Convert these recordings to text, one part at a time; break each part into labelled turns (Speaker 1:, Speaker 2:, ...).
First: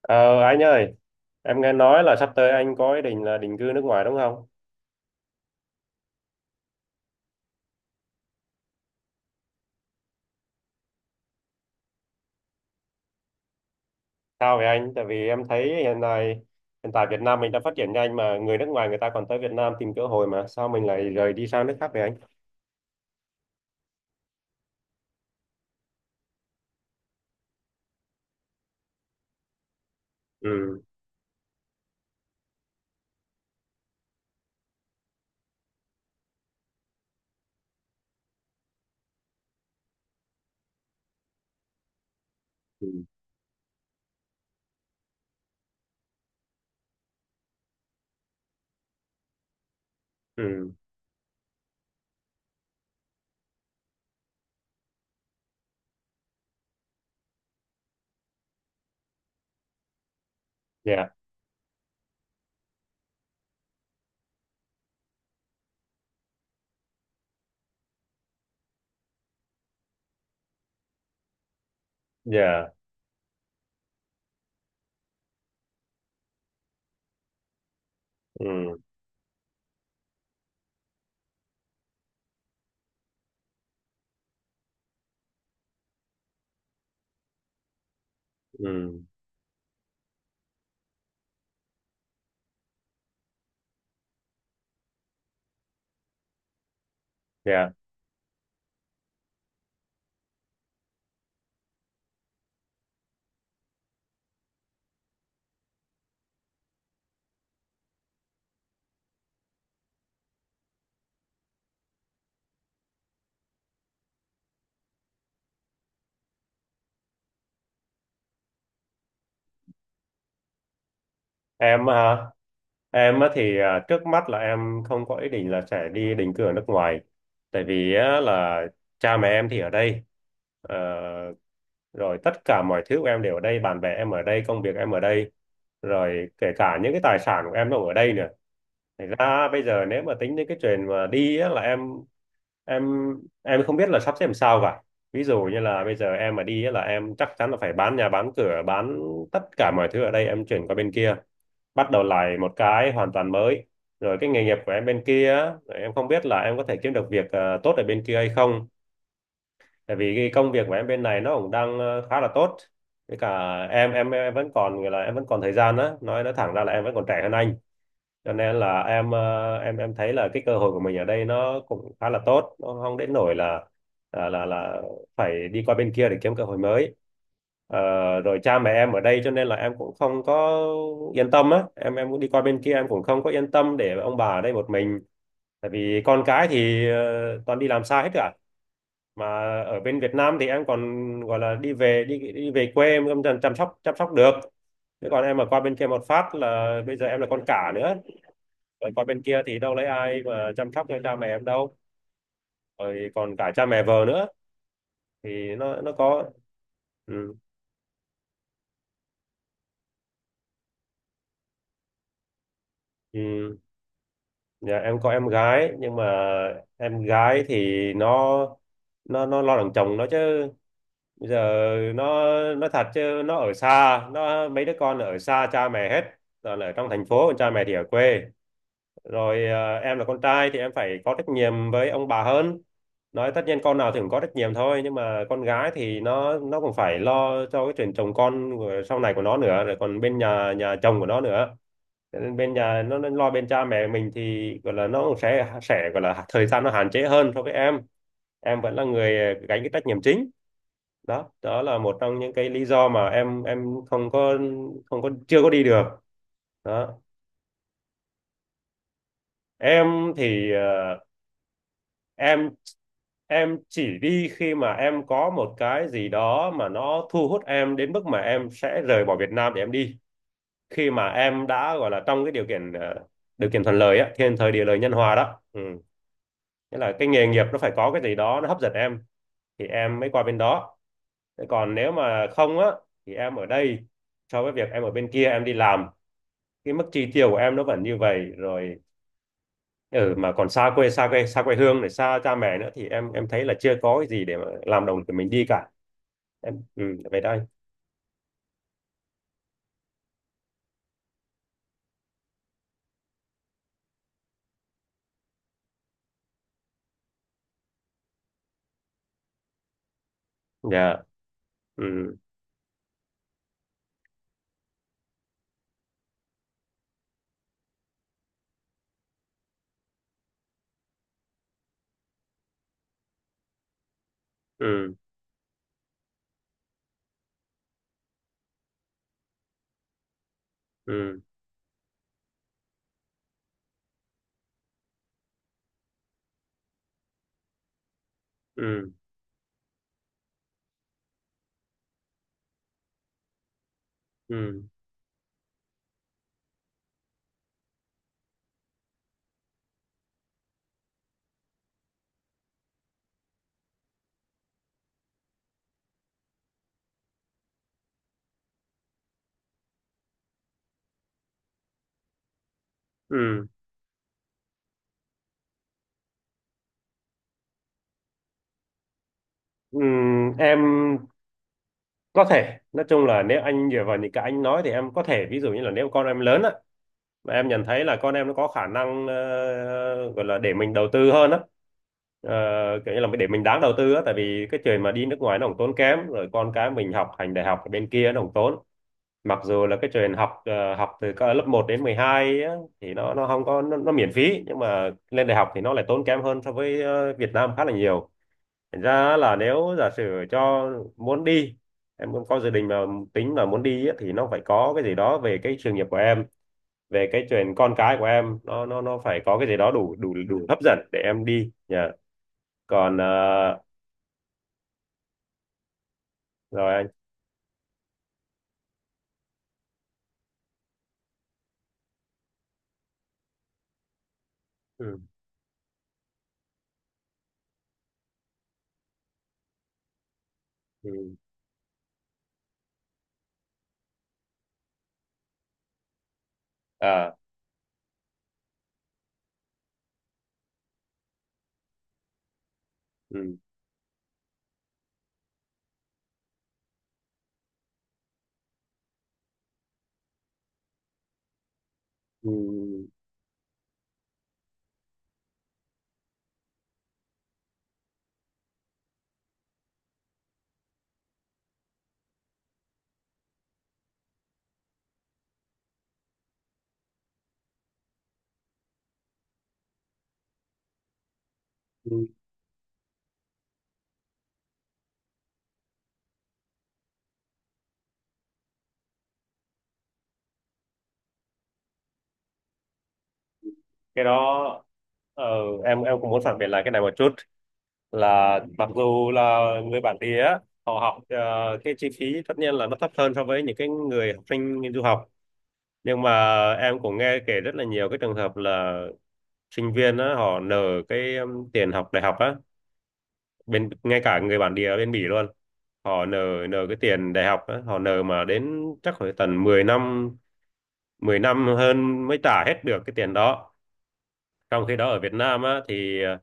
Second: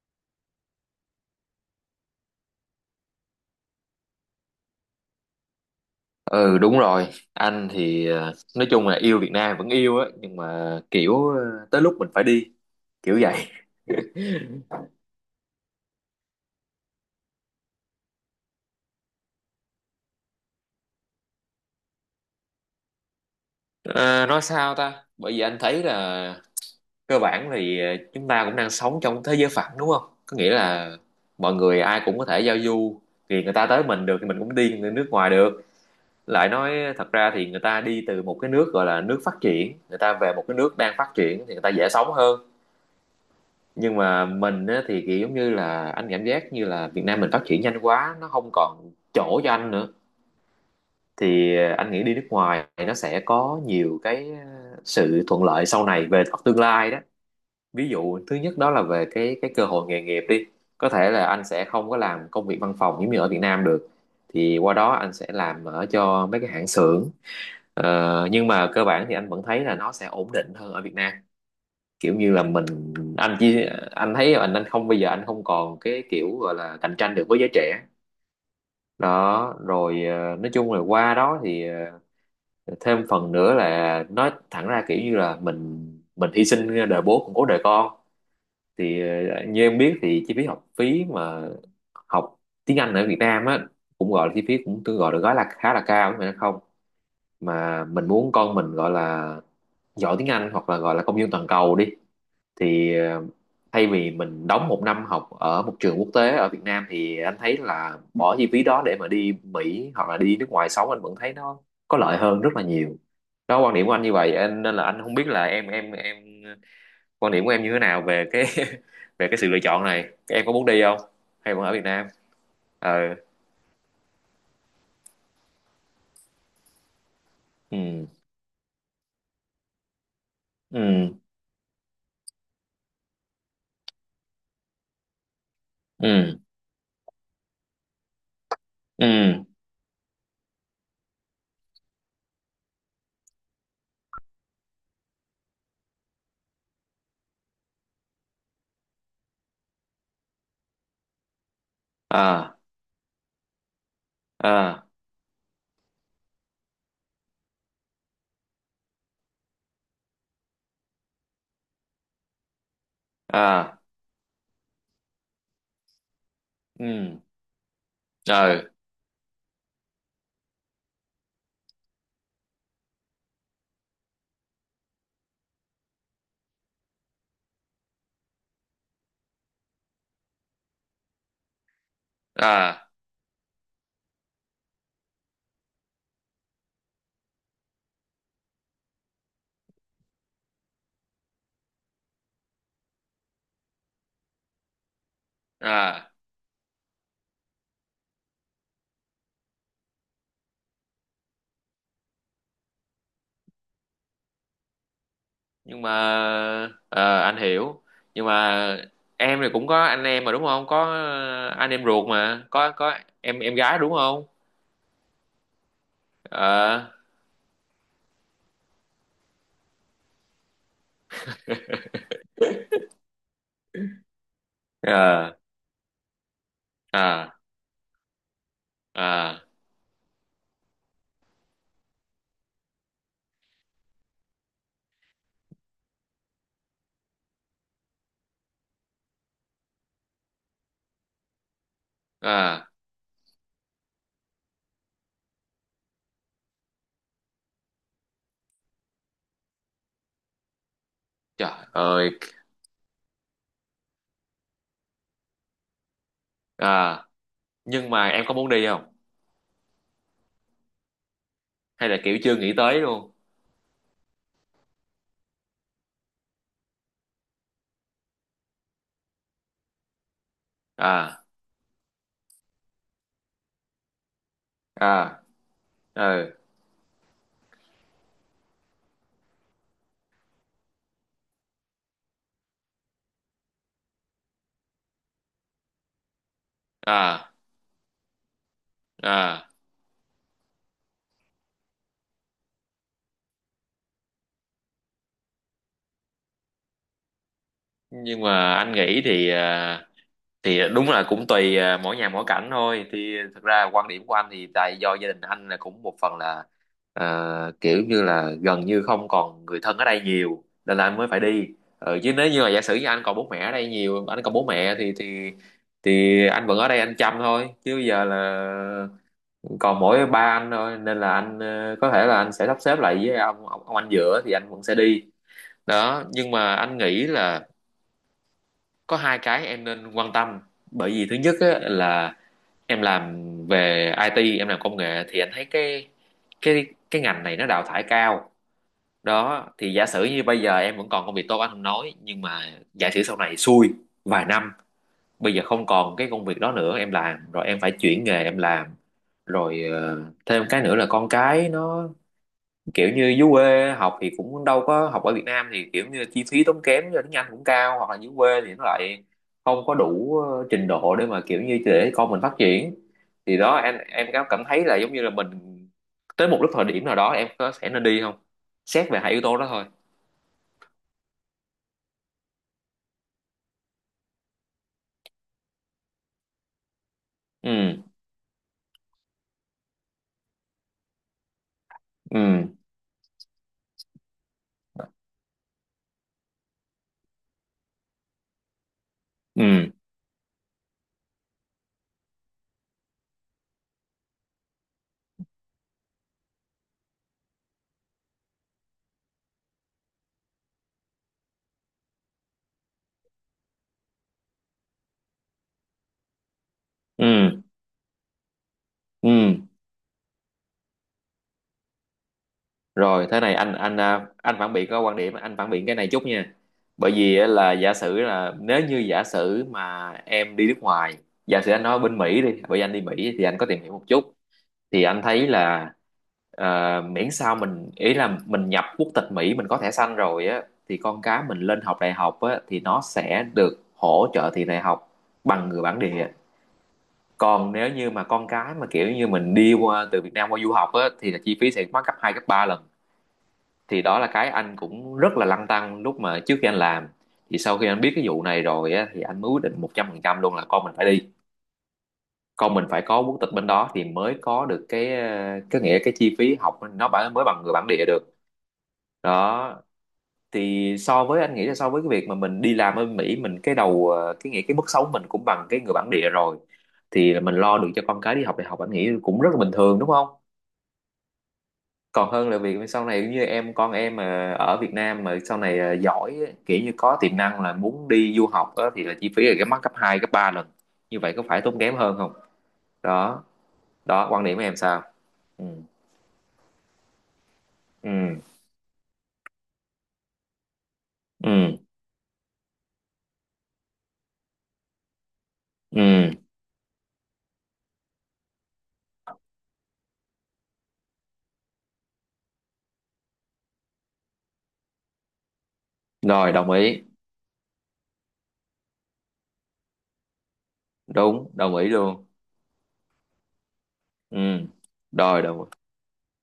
Speaker 1: Ờ, anh ơi, em nghe nói là sắp tới anh có ý định là định cư nước ngoài đúng không?
Speaker 2: Ừ, đúng rồi. Anh thì nói chung là yêu Việt Nam vẫn yêu á, nhưng mà kiểu tới lúc mình phải đi, kiểu vậy.
Speaker 1: Sao vậy anh? Tại vì em thấy hiện tại Việt Nam mình đã phát triển nhanh mà người nước ngoài người ta còn tới Việt Nam tìm cơ hội mà sao mình lại rời đi sang nước khác vậy anh?
Speaker 2: Ờ, nói sao ta, bởi vì anh thấy là cơ bản thì chúng ta cũng đang sống trong thế giới phẳng, đúng không? Có nghĩa
Speaker 1: Ừ,
Speaker 2: là mọi người ai cũng có thể giao du, thì người ta tới mình được thì mình cũng đi người nước ngoài được. Lại nói thật ra thì người ta đi từ một cái nước gọi là nước phát triển, người ta về một cái nước đang phát triển thì người ta dễ sống hơn.
Speaker 1: ừ,
Speaker 2: Nhưng mà mình á, thì kiểu giống như là anh cảm giác như là Việt Nam mình phát triển nhanh quá, nó không còn chỗ cho anh nữa.
Speaker 1: ừ,
Speaker 2: Thì anh nghĩ đi nước ngoài nó sẽ có nhiều cái sự thuận lợi sau này về mặt tương lai đó. Ví dụ thứ nhất đó là về cái cơ hội nghề nghiệp đi. Có
Speaker 1: dạ,
Speaker 2: thể là anh sẽ không có làm công việc văn phòng giống như ở Việt Nam được, thì qua đó anh sẽ làm ở cho mấy cái hãng xưởng. Nhưng mà cơ bản thì anh vẫn thấy là nó sẽ ổn định hơn ở Việt Nam, kiểu như là mình.
Speaker 1: dạ,
Speaker 2: Anh chỉ, anh thấy anh không, bây giờ anh không còn cái kiểu gọi là cạnh tranh được với giới trẻ
Speaker 1: ừ,
Speaker 2: đó. Rồi nói chung là qua đó thì ờ, thêm phần nữa là nói thẳng ra kiểu như là mình hy sinh đời bố cũng cố đời con. Thì
Speaker 1: ừ,
Speaker 2: như em biết thì chi phí học phí mà học tiếng Anh ở Việt Nam á, cũng gọi là chi phí cũng tương gọi được gói là khá là cao, đúng không?
Speaker 1: dạ.
Speaker 2: Mà mình muốn con mình gọi là giỏi tiếng Anh, hoặc là gọi là công dân toàn cầu đi, thì thay vì mình đóng một năm học ở một trường quốc tế ở Việt Nam, thì anh thấy là bỏ chi phí đó để mà đi Mỹ hoặc là đi nước ngoài sống anh vẫn thấy nó có lợi hơn rất là nhiều. Đó, quan điểm của anh như vậy anh, nên là anh không biết là em quan điểm của em như thế nào về cái về cái sự lựa chọn này. Em có muốn đi không, hay vẫn ở Việt
Speaker 1: Em á
Speaker 2: Nam?
Speaker 1: hả?
Speaker 2: Ờ.
Speaker 1: Em á thì trước mắt là em không có ý định là sẽ đi định cư ở nước ngoài, tại vì
Speaker 2: Ừ.
Speaker 1: á, là cha mẹ em thì ở đây. Ờ,
Speaker 2: Ừ.
Speaker 1: Rồi tất cả mọi thứ của em đều ở đây, bạn bè em ở đây, công việc em ở đây, rồi
Speaker 2: Ừ.
Speaker 1: kể cả những cái tài sản của em nó cũng ở đây nữa. Thật
Speaker 2: Ừ.
Speaker 1: ra bây giờ nếu mà tính đến cái chuyện mà đi á, là em em không biết là sắp xếp làm sao cả. Ví dụ như là bây giờ em mà đi á, là em chắc chắn là phải bán nhà bán cửa bán tất cả mọi thứ ở đây, em chuyển qua bên kia, bắt đầu lại một
Speaker 2: À.
Speaker 1: cái hoàn toàn mới. Rồi cái nghề nghiệp của em
Speaker 2: À.
Speaker 1: bên kia á, em không biết là em có thể kiếm được việc tốt ở bên kia hay không, tại vì cái công việc của em bên này nó cũng đang khá là tốt. Với cả
Speaker 2: À.
Speaker 1: em vẫn còn gọi là em vẫn còn thời gian á, nói thẳng ra là em vẫn còn
Speaker 2: Ừ.
Speaker 1: trẻ hơn anh. Cho nên
Speaker 2: Ờ.
Speaker 1: là em thấy là cái cơ hội của mình ở đây nó cũng khá là tốt, nó không đến nỗi là là phải đi qua bên kia để kiếm cơ hội mới. Ờ, Rồi cha mẹ em ở đây cho nên là em cũng không có yên tâm á, em cũng đi qua bên kia
Speaker 2: À.
Speaker 1: em cũng không có yên tâm để ông bà ở đây một mình, tại vì con cái thì toàn đi làm xa hết cả, mà ở bên Việt Nam thì em còn gọi là đi về đi đi về quê em chăm chăm sóc được. Thế còn em mà qua bên kia một
Speaker 2: À.
Speaker 1: phát là bây giờ em là con cả nữa, rồi còn bên kia thì đâu lấy ai mà chăm sóc cho cha mẹ em đâu. Rồi còn cả cha mẹ vợ nữa, thì nó
Speaker 2: Nhưng mà
Speaker 1: nó có. Ừ.
Speaker 2: anh hiểu. Nhưng mà em thì cũng có anh em mà đúng không, có anh em ruột mà, có em
Speaker 1: Ừ.
Speaker 2: gái đúng không?
Speaker 1: Dạ, em có em gái nhưng mà
Speaker 2: Ờ.
Speaker 1: em gái thì nó lo đằng chồng nó chứ. Bây giờ nó nó thật chứ, nó ở xa, nó mấy đứa con ở
Speaker 2: Ờ.
Speaker 1: xa cha mẹ hết, rồi là ở trong thành phố
Speaker 2: Ờ.
Speaker 1: còn cha mẹ thì ở quê.
Speaker 2: Ờ.
Speaker 1: Rồi em là con trai thì em phải có trách nhiệm với ông bà hơn, nói tất nhiên con nào thì cũng có trách nhiệm thôi, nhưng mà con gái thì nó cũng phải lo cho cái chuyện chồng con của- sau này của nó nữa, rồi còn bên nhà nhà chồng của nó nữa. Cho nên bên
Speaker 2: Ờ.
Speaker 1: nhà nó lo bên cha mẹ mình thì gọi là nó cũng sẽ gọi là thời gian nó hạn chế hơn so với em. Em vẫn là người gánh cái trách nhiệm chính, đó đó
Speaker 2: Trời
Speaker 1: là một
Speaker 2: ơi!
Speaker 1: trong những cái lý do mà em không có không có chưa có đi được
Speaker 2: Ờ.
Speaker 1: đó.
Speaker 2: Nhưng mà em có muốn đi không,
Speaker 1: em thì ờ,
Speaker 2: hay là kiểu chưa
Speaker 1: em
Speaker 2: nghĩ tới luôn?
Speaker 1: em chỉ đi khi mà em có một cái gì đó mà nó thu hút em đến mức mà em sẽ rời bỏ Việt Nam để em đi, khi mà
Speaker 2: À.
Speaker 1: em đã gọi là trong cái điều kiện thuận lợi á, thiên thời địa lợi nhân hòa
Speaker 2: À.
Speaker 1: đó. Ừ.
Speaker 2: Ừ.
Speaker 1: Nghĩa là cái nghề nghiệp nó phải có cái gì đó nó hấp dẫn em thì em mới qua bên đó. Thế còn nếu mà không á thì em ở đây, so với việc em ở bên kia em đi làm, cái mức chi tiêu
Speaker 2: À.
Speaker 1: của em nó vẫn như vậy rồi.
Speaker 2: À.
Speaker 1: Ừ, mà còn xa quê xa quê hương này xa cha mẹ nữa, thì em thấy là chưa có cái gì để mà làm đồng của mình đi cả. Em ừ, về đây.
Speaker 2: Nhưng mà anh nghĩ thì thì đúng là cũng tùy à, mỗi nhà mỗi cảnh thôi, thì thực ra quan điểm của anh thì tại do gia đình anh là cũng một phần là kiểu như là gần như không còn người thân ở đây nhiều, nên là anh
Speaker 1: Dạ,
Speaker 2: mới phải đi. Chứ
Speaker 1: ừ,
Speaker 2: nếu như là giả sử như anh còn bố mẹ ở đây nhiều, anh còn bố mẹ thì thì anh vẫn ở đây anh chăm thôi. Chứ bây giờ là còn mỗi ba anh thôi, nên là anh có thể là anh sẽ sắp xếp lại với ông anh giữa, thì anh vẫn sẽ
Speaker 1: ừ,
Speaker 2: đi đó. Nhưng mà anh nghĩ là có hai cái em nên quan tâm. Bởi vì thứ
Speaker 1: ừ,
Speaker 2: nhất á, là em làm về IT, em làm công nghệ thì anh thấy cái ngành này nó đào thải cao
Speaker 1: ừ,
Speaker 2: đó. Thì giả sử như bây giờ em vẫn còn công việc tốt anh không nói, nhưng mà giả sử sau này xui vài năm,
Speaker 1: ừ,
Speaker 2: bây giờ không còn cái công việc đó nữa em làm, rồi em phải chuyển nghề em làm. Rồi thêm cái nữa là con cái nó kiểu như dưới quê học thì cũng đâu có học ở Việt Nam, thì kiểu như chi phí tốn kém như tiếng Anh cũng cao, hoặc là dưới quê thì nó lại không có đủ trình độ để mà kiểu như để con mình phát triển. Thì
Speaker 1: ừ.
Speaker 2: đó, em có cảm thấy là giống như là mình tới một lúc thời điểm nào đó em có sẽ nên đi không? Xét về hai yếu tố đó thôi.
Speaker 1: Ừ, em có thể nói chung là nếu anh dựa vào những cái anh nói thì em có thể ví dụ như là nếu con em lớn á, mà em nhận
Speaker 2: Ừ.
Speaker 1: thấy là con em nó có khả năng gọi là để mình đầu tư hơn á,
Speaker 2: Ừ.
Speaker 1: ờ, kiểu như là để mình đáng đầu tư á, tại vì cái chuyện mà đi nước ngoài nó cũng tốn kém, rồi con cái mình học hành đại học ở bên kia nó cũng tốn. Mặc dù
Speaker 2: Ừ.
Speaker 1: là cái chuyện học từ cỡ lớp một đến 12 á, thì nó không có nó miễn phí, nhưng mà lên đại học thì nó lại tốn kém hơn so với Việt Nam khá là nhiều. Thành ra là nếu giả sử cho muốn đi, em cũng có dự định mà tính mà muốn đi á, thì nó phải có cái gì đó về cái sự nghiệp của em, về cái
Speaker 2: Ừ.
Speaker 1: chuyện con cái của em nó
Speaker 2: Ừ.
Speaker 1: phải có cái gì đó đủ đủ đủ hấp dẫn để em đi nhờ. Còn
Speaker 2: Rồi thế này anh, anh phản biện, có quan điểm anh phản biện cái này chút nha.
Speaker 1: rồi anh.
Speaker 2: Bởi vì á, là giả sử là nếu như giả sử mà em đi nước ngoài, giả sử anh nói bên Mỹ đi, bởi vì anh đi Mỹ thì anh có tìm hiểu một chút, thì
Speaker 1: Ừ,
Speaker 2: anh thấy là miễn sao mình ý là mình nhập quốc tịch Mỹ, mình có thẻ xanh rồi á, thì con
Speaker 1: ừ,
Speaker 2: cái mình lên học đại học á thì nó sẽ được hỗ trợ tiền đại học bằng người bản địa.
Speaker 1: à,
Speaker 2: Còn nếu như mà con cái mà kiểu như mình đi qua từ Việt Nam qua du học á, thì là chi phí sẽ mắc gấp hai gấp ba lần.
Speaker 1: ừ,
Speaker 2: Thì đó là cái anh cũng rất là lăn tăn lúc mà trước khi anh làm, thì sau khi anh biết cái vụ này rồi á, thì anh mới quyết định 100% luôn là con mình phải đi,
Speaker 1: ừ,
Speaker 2: con mình phải có quốc tịch bên đó thì mới có được cái cái nghĩa cái chi phí học mới bằng người bản địa được đó. Thì so với anh nghĩ là so với cái việc mà mình đi làm ở Mỹ, mình cái đầu cái nghĩa cái mức sống mình cũng bằng cái người bản địa rồi, thì mình lo được cho con cái đi học đại học anh nghĩ cũng rất là bình thường đúng không?
Speaker 1: ừ.
Speaker 2: Còn hơn là việc sau này như em, con em mà ở Việt Nam mà sau này giỏi á, kiểu như có tiềm năng là muốn đi du học á, thì là chi phí là cái mắc gấp 2 gấp 3 lần, như vậy có phải tốn kém hơn không? Đó,
Speaker 1: Cái
Speaker 2: đó quan điểm của em
Speaker 1: đó
Speaker 2: sao?
Speaker 1: ờ,
Speaker 2: Ừ.
Speaker 1: em cũng muốn phản biện lại cái này một chút,
Speaker 2: Ừ.
Speaker 1: là mặc dù là người bản địa á, họ
Speaker 2: Ừ.
Speaker 1: cái chi phí tất nhiên là nó thấp hơn so với những cái người học sinh du học,
Speaker 2: Ừ.
Speaker 1: nhưng mà em cũng nghe kể rất là nhiều cái trường hợp là sinh viên á, họ nợ cái tiền học đại học á, bên ngay cả người bản địa ở bên Bỉ luôn họ
Speaker 2: Rồi,
Speaker 1: nợ,
Speaker 2: đồng
Speaker 1: nợ cái
Speaker 2: ý.
Speaker 1: tiền đại học á, họ nợ mà đến chắc phải tận 10 năm, 10
Speaker 2: Đúng,
Speaker 1: năm
Speaker 2: đồng ý luôn.
Speaker 1: hơn mới trả hết được cái tiền đó.
Speaker 2: Ừ,
Speaker 1: Trong khi đó ở Việt
Speaker 2: rồi đồng
Speaker 1: Nam
Speaker 2: ý.
Speaker 1: á thì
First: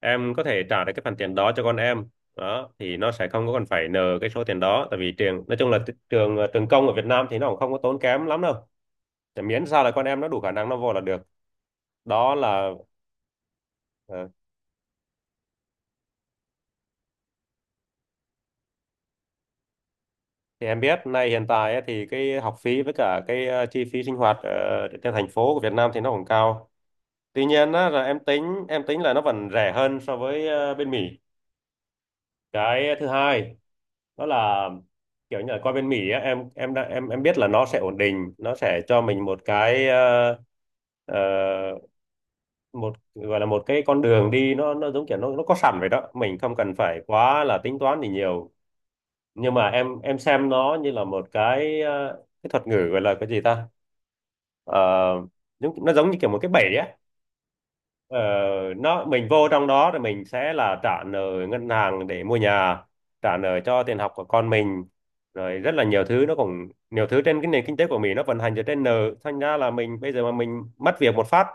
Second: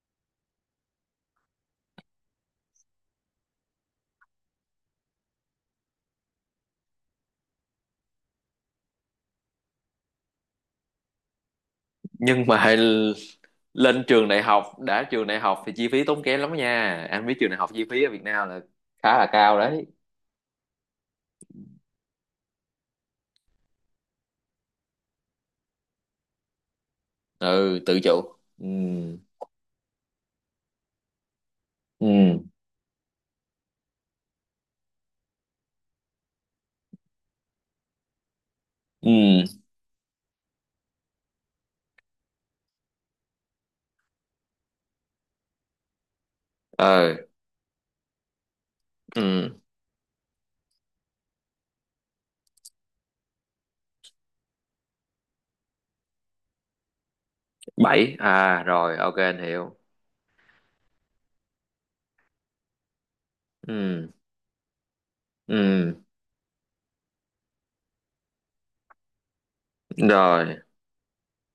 Speaker 1: em có thể trả được cái phần tiền đó cho con em. Đó thì nó sẽ không có cần phải nợ cái số tiền đó, tại vì trường nói chung là trường công ở Việt Nam thì nó cũng không có tốn kém lắm đâu. Thì miễn sao là con em nó đủ khả năng nó vô là được. Đó
Speaker 2: Nhưng mà
Speaker 1: là
Speaker 2: lên
Speaker 1: ờ,
Speaker 2: trường đại học đã, trường đại học thì chi phí tốn kém lắm nha, anh biết trường đại học chi phí ở Việt Nam là khá là cao đấy.
Speaker 1: thì em biết nay hiện tại á, thì cái học phí với cả cái chi phí sinh hoạt ở trên thành phố của Việt Nam thì nó cũng cao. Tuy nhiên
Speaker 2: Ừ,
Speaker 1: á,
Speaker 2: tự
Speaker 1: là em
Speaker 2: chủ.
Speaker 1: tính
Speaker 2: Ừ.
Speaker 1: em tính là nó vẫn rẻ hơn so với bên Mỹ.
Speaker 2: Ừ.
Speaker 1: Cái thứ hai đó là, kiểu như là qua bên Mỹ á, em đã em biết là nó sẽ ổn định, nó sẽ cho mình một
Speaker 2: Ừ.
Speaker 1: cái ờ, một gọi là một cái con đường đi, nó giống kiểu nó có sẵn vậy đó, mình không cần phải
Speaker 2: Ờ.
Speaker 1: quá là tính toán gì nhiều. Nhưng
Speaker 2: Ừ,
Speaker 1: mà em xem nó như là một cái cái thuật ngữ gọi là cái gì ta. Ờ, Giống nó giống như kiểu một cái bẫy á.
Speaker 2: bảy
Speaker 1: Ờ,
Speaker 2: à, rồi
Speaker 1: nó
Speaker 2: ok
Speaker 1: mình
Speaker 2: anh
Speaker 1: vô trong
Speaker 2: hiểu.
Speaker 1: đó rồi mình sẽ là trả nợ ngân hàng để mua nhà, trả nợ cho tiền
Speaker 2: Ừ.
Speaker 1: học của con mình, rồi rất là
Speaker 2: Ừ.
Speaker 1: nhiều thứ, nó cũng nhiều thứ trên cái nền kinh tế của mình nó vận hành dựa trên nợ, thành ra là mình bây giờ mà
Speaker 2: Rồi.
Speaker 1: mình mất việc một phát,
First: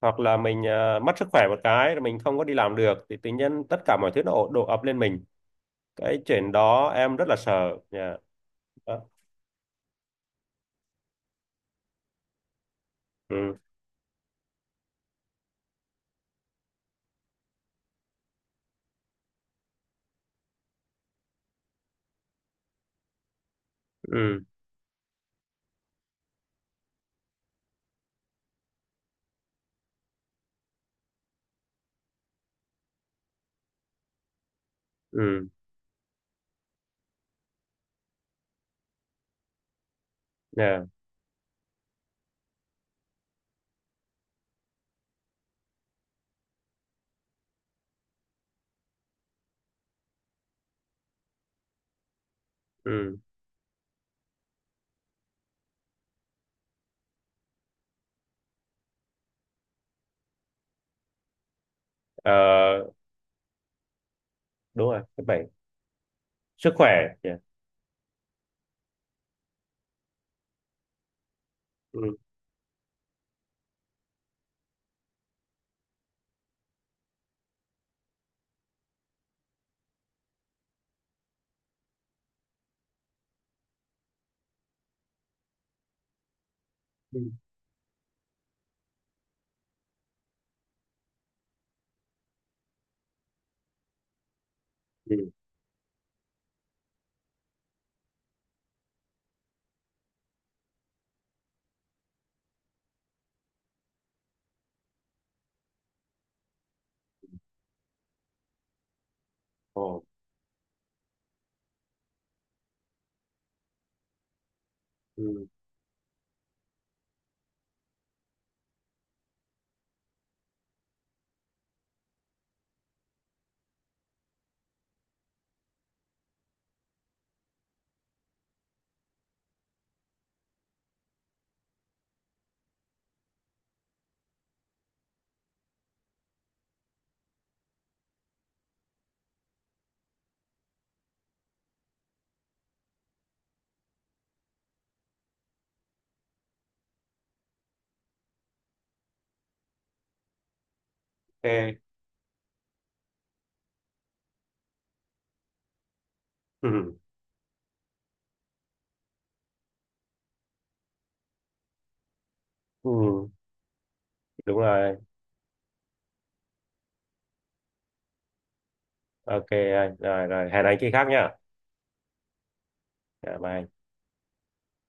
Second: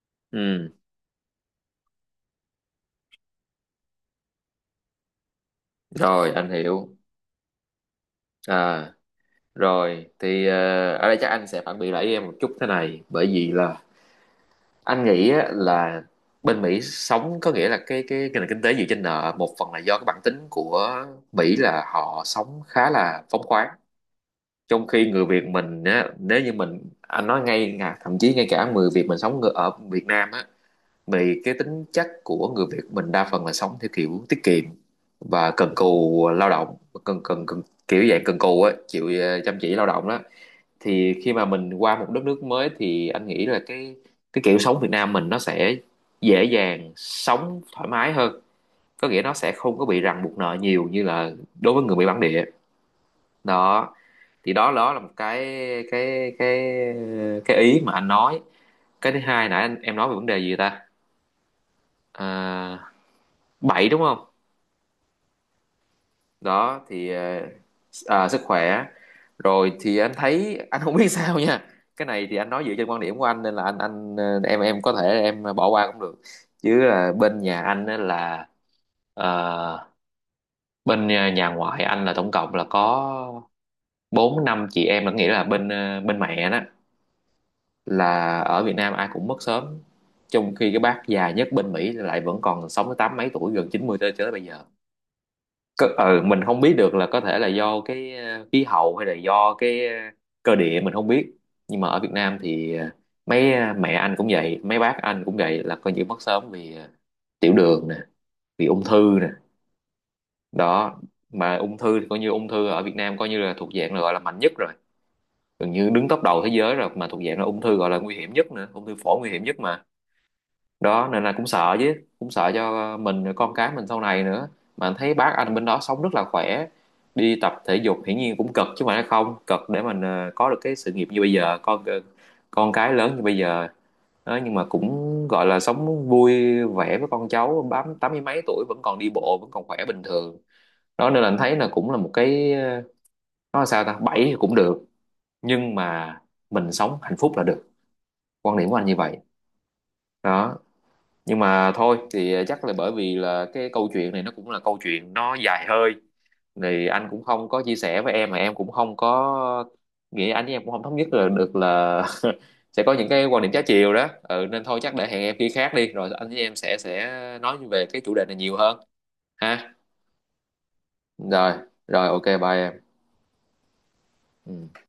Speaker 1: hoặc là mình
Speaker 2: Ừ,
Speaker 1: mất sức khỏe một cái rồi mình không có đi làm được thì tự nhiên tất cả mọi thứ nó đổ ập lên mình. Cái
Speaker 2: rồi anh
Speaker 1: chuyện đó
Speaker 2: hiểu.
Speaker 1: em rất là sợ nha.
Speaker 2: À.
Speaker 1: Đó.
Speaker 2: Rồi thì ở đây chắc anh sẽ phản biện lại với em một chút thế này, bởi vì
Speaker 1: Ừ,
Speaker 2: là anh nghĩ á, là bên Mỹ sống có nghĩa là cái nền kinh tế dựa trên nợ, một phần là do cái bản tính của Mỹ là họ sống khá là phóng khoáng.
Speaker 1: ừ,
Speaker 2: Trong khi người Việt mình á, nếu như mình anh nói ngay, thậm chí ngay cả người Việt mình sống ở Việt Nam á, vì cái tính chất của người Việt mình đa phần là sống theo kiểu tiết kiệm
Speaker 1: ừ,
Speaker 2: và cần cù lao động, cần cần, cần kiểu dạng cần cù ấy, chịu chăm chỉ lao động đó.
Speaker 1: yeah.
Speaker 2: Thì khi mà mình qua một đất nước mới thì anh nghĩ là cái kiểu sống Việt Nam mình nó sẽ dễ dàng sống thoải mái hơn, có nghĩa nó sẽ không có bị ràng buộc nợ nhiều như là đối với người Mỹ bản địa
Speaker 1: Ừ.
Speaker 2: đó. Thì đó, đó là một cái cái cái ý mà anh nói. Cái thứ hai nãy anh, em nói về vấn đề gì ta?
Speaker 1: Ờ,
Speaker 2: à, 7 đúng không?
Speaker 1: Đúng rồi thứ bảy. Sức
Speaker 2: Đó thì
Speaker 1: khỏe. Yeah.
Speaker 2: sức khỏe. Rồi thì anh thấy anh không biết sao nha.
Speaker 1: Ừ,
Speaker 2: Cái này thì anh nói dựa trên quan điểm của anh, nên là anh em có thể em bỏ qua cũng được. Chứ là bên nhà anh á là ờ, bên nhà nhà ngoại anh là tổng cộng là có 4 năm chị em, là nghĩa là bên bên mẹ đó,
Speaker 1: ừ,
Speaker 2: là ở Việt Nam ai cũng mất sớm. Trong khi cái bác già nhất bên Mỹ lại vẫn còn sống tới 80 mấy tuổi, gần 90, tới tới bây giờ.
Speaker 1: ừ.
Speaker 2: Cơ, ừ, mình không biết được là có thể là do cái khí hậu, hay là do cái cơ địa mình không biết. Nhưng mà ở Việt Nam thì mẹ anh cũng vậy, mấy bác anh cũng vậy, là coi như mất sớm vì tiểu đường nè, vì ung thư nè.
Speaker 1: Ồ.
Speaker 2: Đó, mà ung thư thì coi như ung thư ở Việt Nam coi như là thuộc dạng là gọi là mạnh nhất rồi,
Speaker 1: Ừ,
Speaker 2: gần như đứng top đầu thế giới rồi, mà thuộc dạng là ung thư gọi là nguy hiểm nhất nữa, ung thư phổi nguy hiểm nhất mà. Đó nên là cũng sợ chứ, cũng sợ cho mình rồi con cái mình sau này nữa. Mà anh thấy bác anh bên đó sống rất là khỏe, đi tập thể dục hiển nhiên cũng cực chứ, mà nó không cực để mình có được cái sự nghiệp như bây giờ, con cái lớn như bây giờ đó. Nhưng mà cũng gọi là sống vui vẻ với con cháu, bám 80 mấy tuổi vẫn còn đi bộ, vẫn còn khỏe bình thường đó. Nên là anh thấy là cũng là một cái nói sao ta, bảy thì cũng được, nhưng mà mình sống hạnh phúc là được. Quan điểm của anh như vậy đó. Nhưng mà
Speaker 1: ok.
Speaker 2: thôi, thì chắc là bởi vì là cái câu chuyện này nó cũng là câu chuyện nó dài hơi, thì
Speaker 1: Ừ,
Speaker 2: anh cũng không có chia sẻ với em, mà em cũng không có nghĩ anh với em cũng không thống nhất là được, là sẽ có những cái
Speaker 1: ừ,
Speaker 2: quan điểm trái chiều đó. Ừ,
Speaker 1: đúng
Speaker 2: nên thôi chắc
Speaker 1: rồi.
Speaker 2: để hẹn em khi khác đi, rồi anh với em sẽ nói về cái chủ đề này nhiều hơn.
Speaker 1: OK
Speaker 2: Ha.
Speaker 1: anh. Rồi rồi hẹn anh khi khác nhá.
Speaker 2: Rồi. Rồi, ok, bye em.
Speaker 1: Dạ, bye.
Speaker 2: Ừ.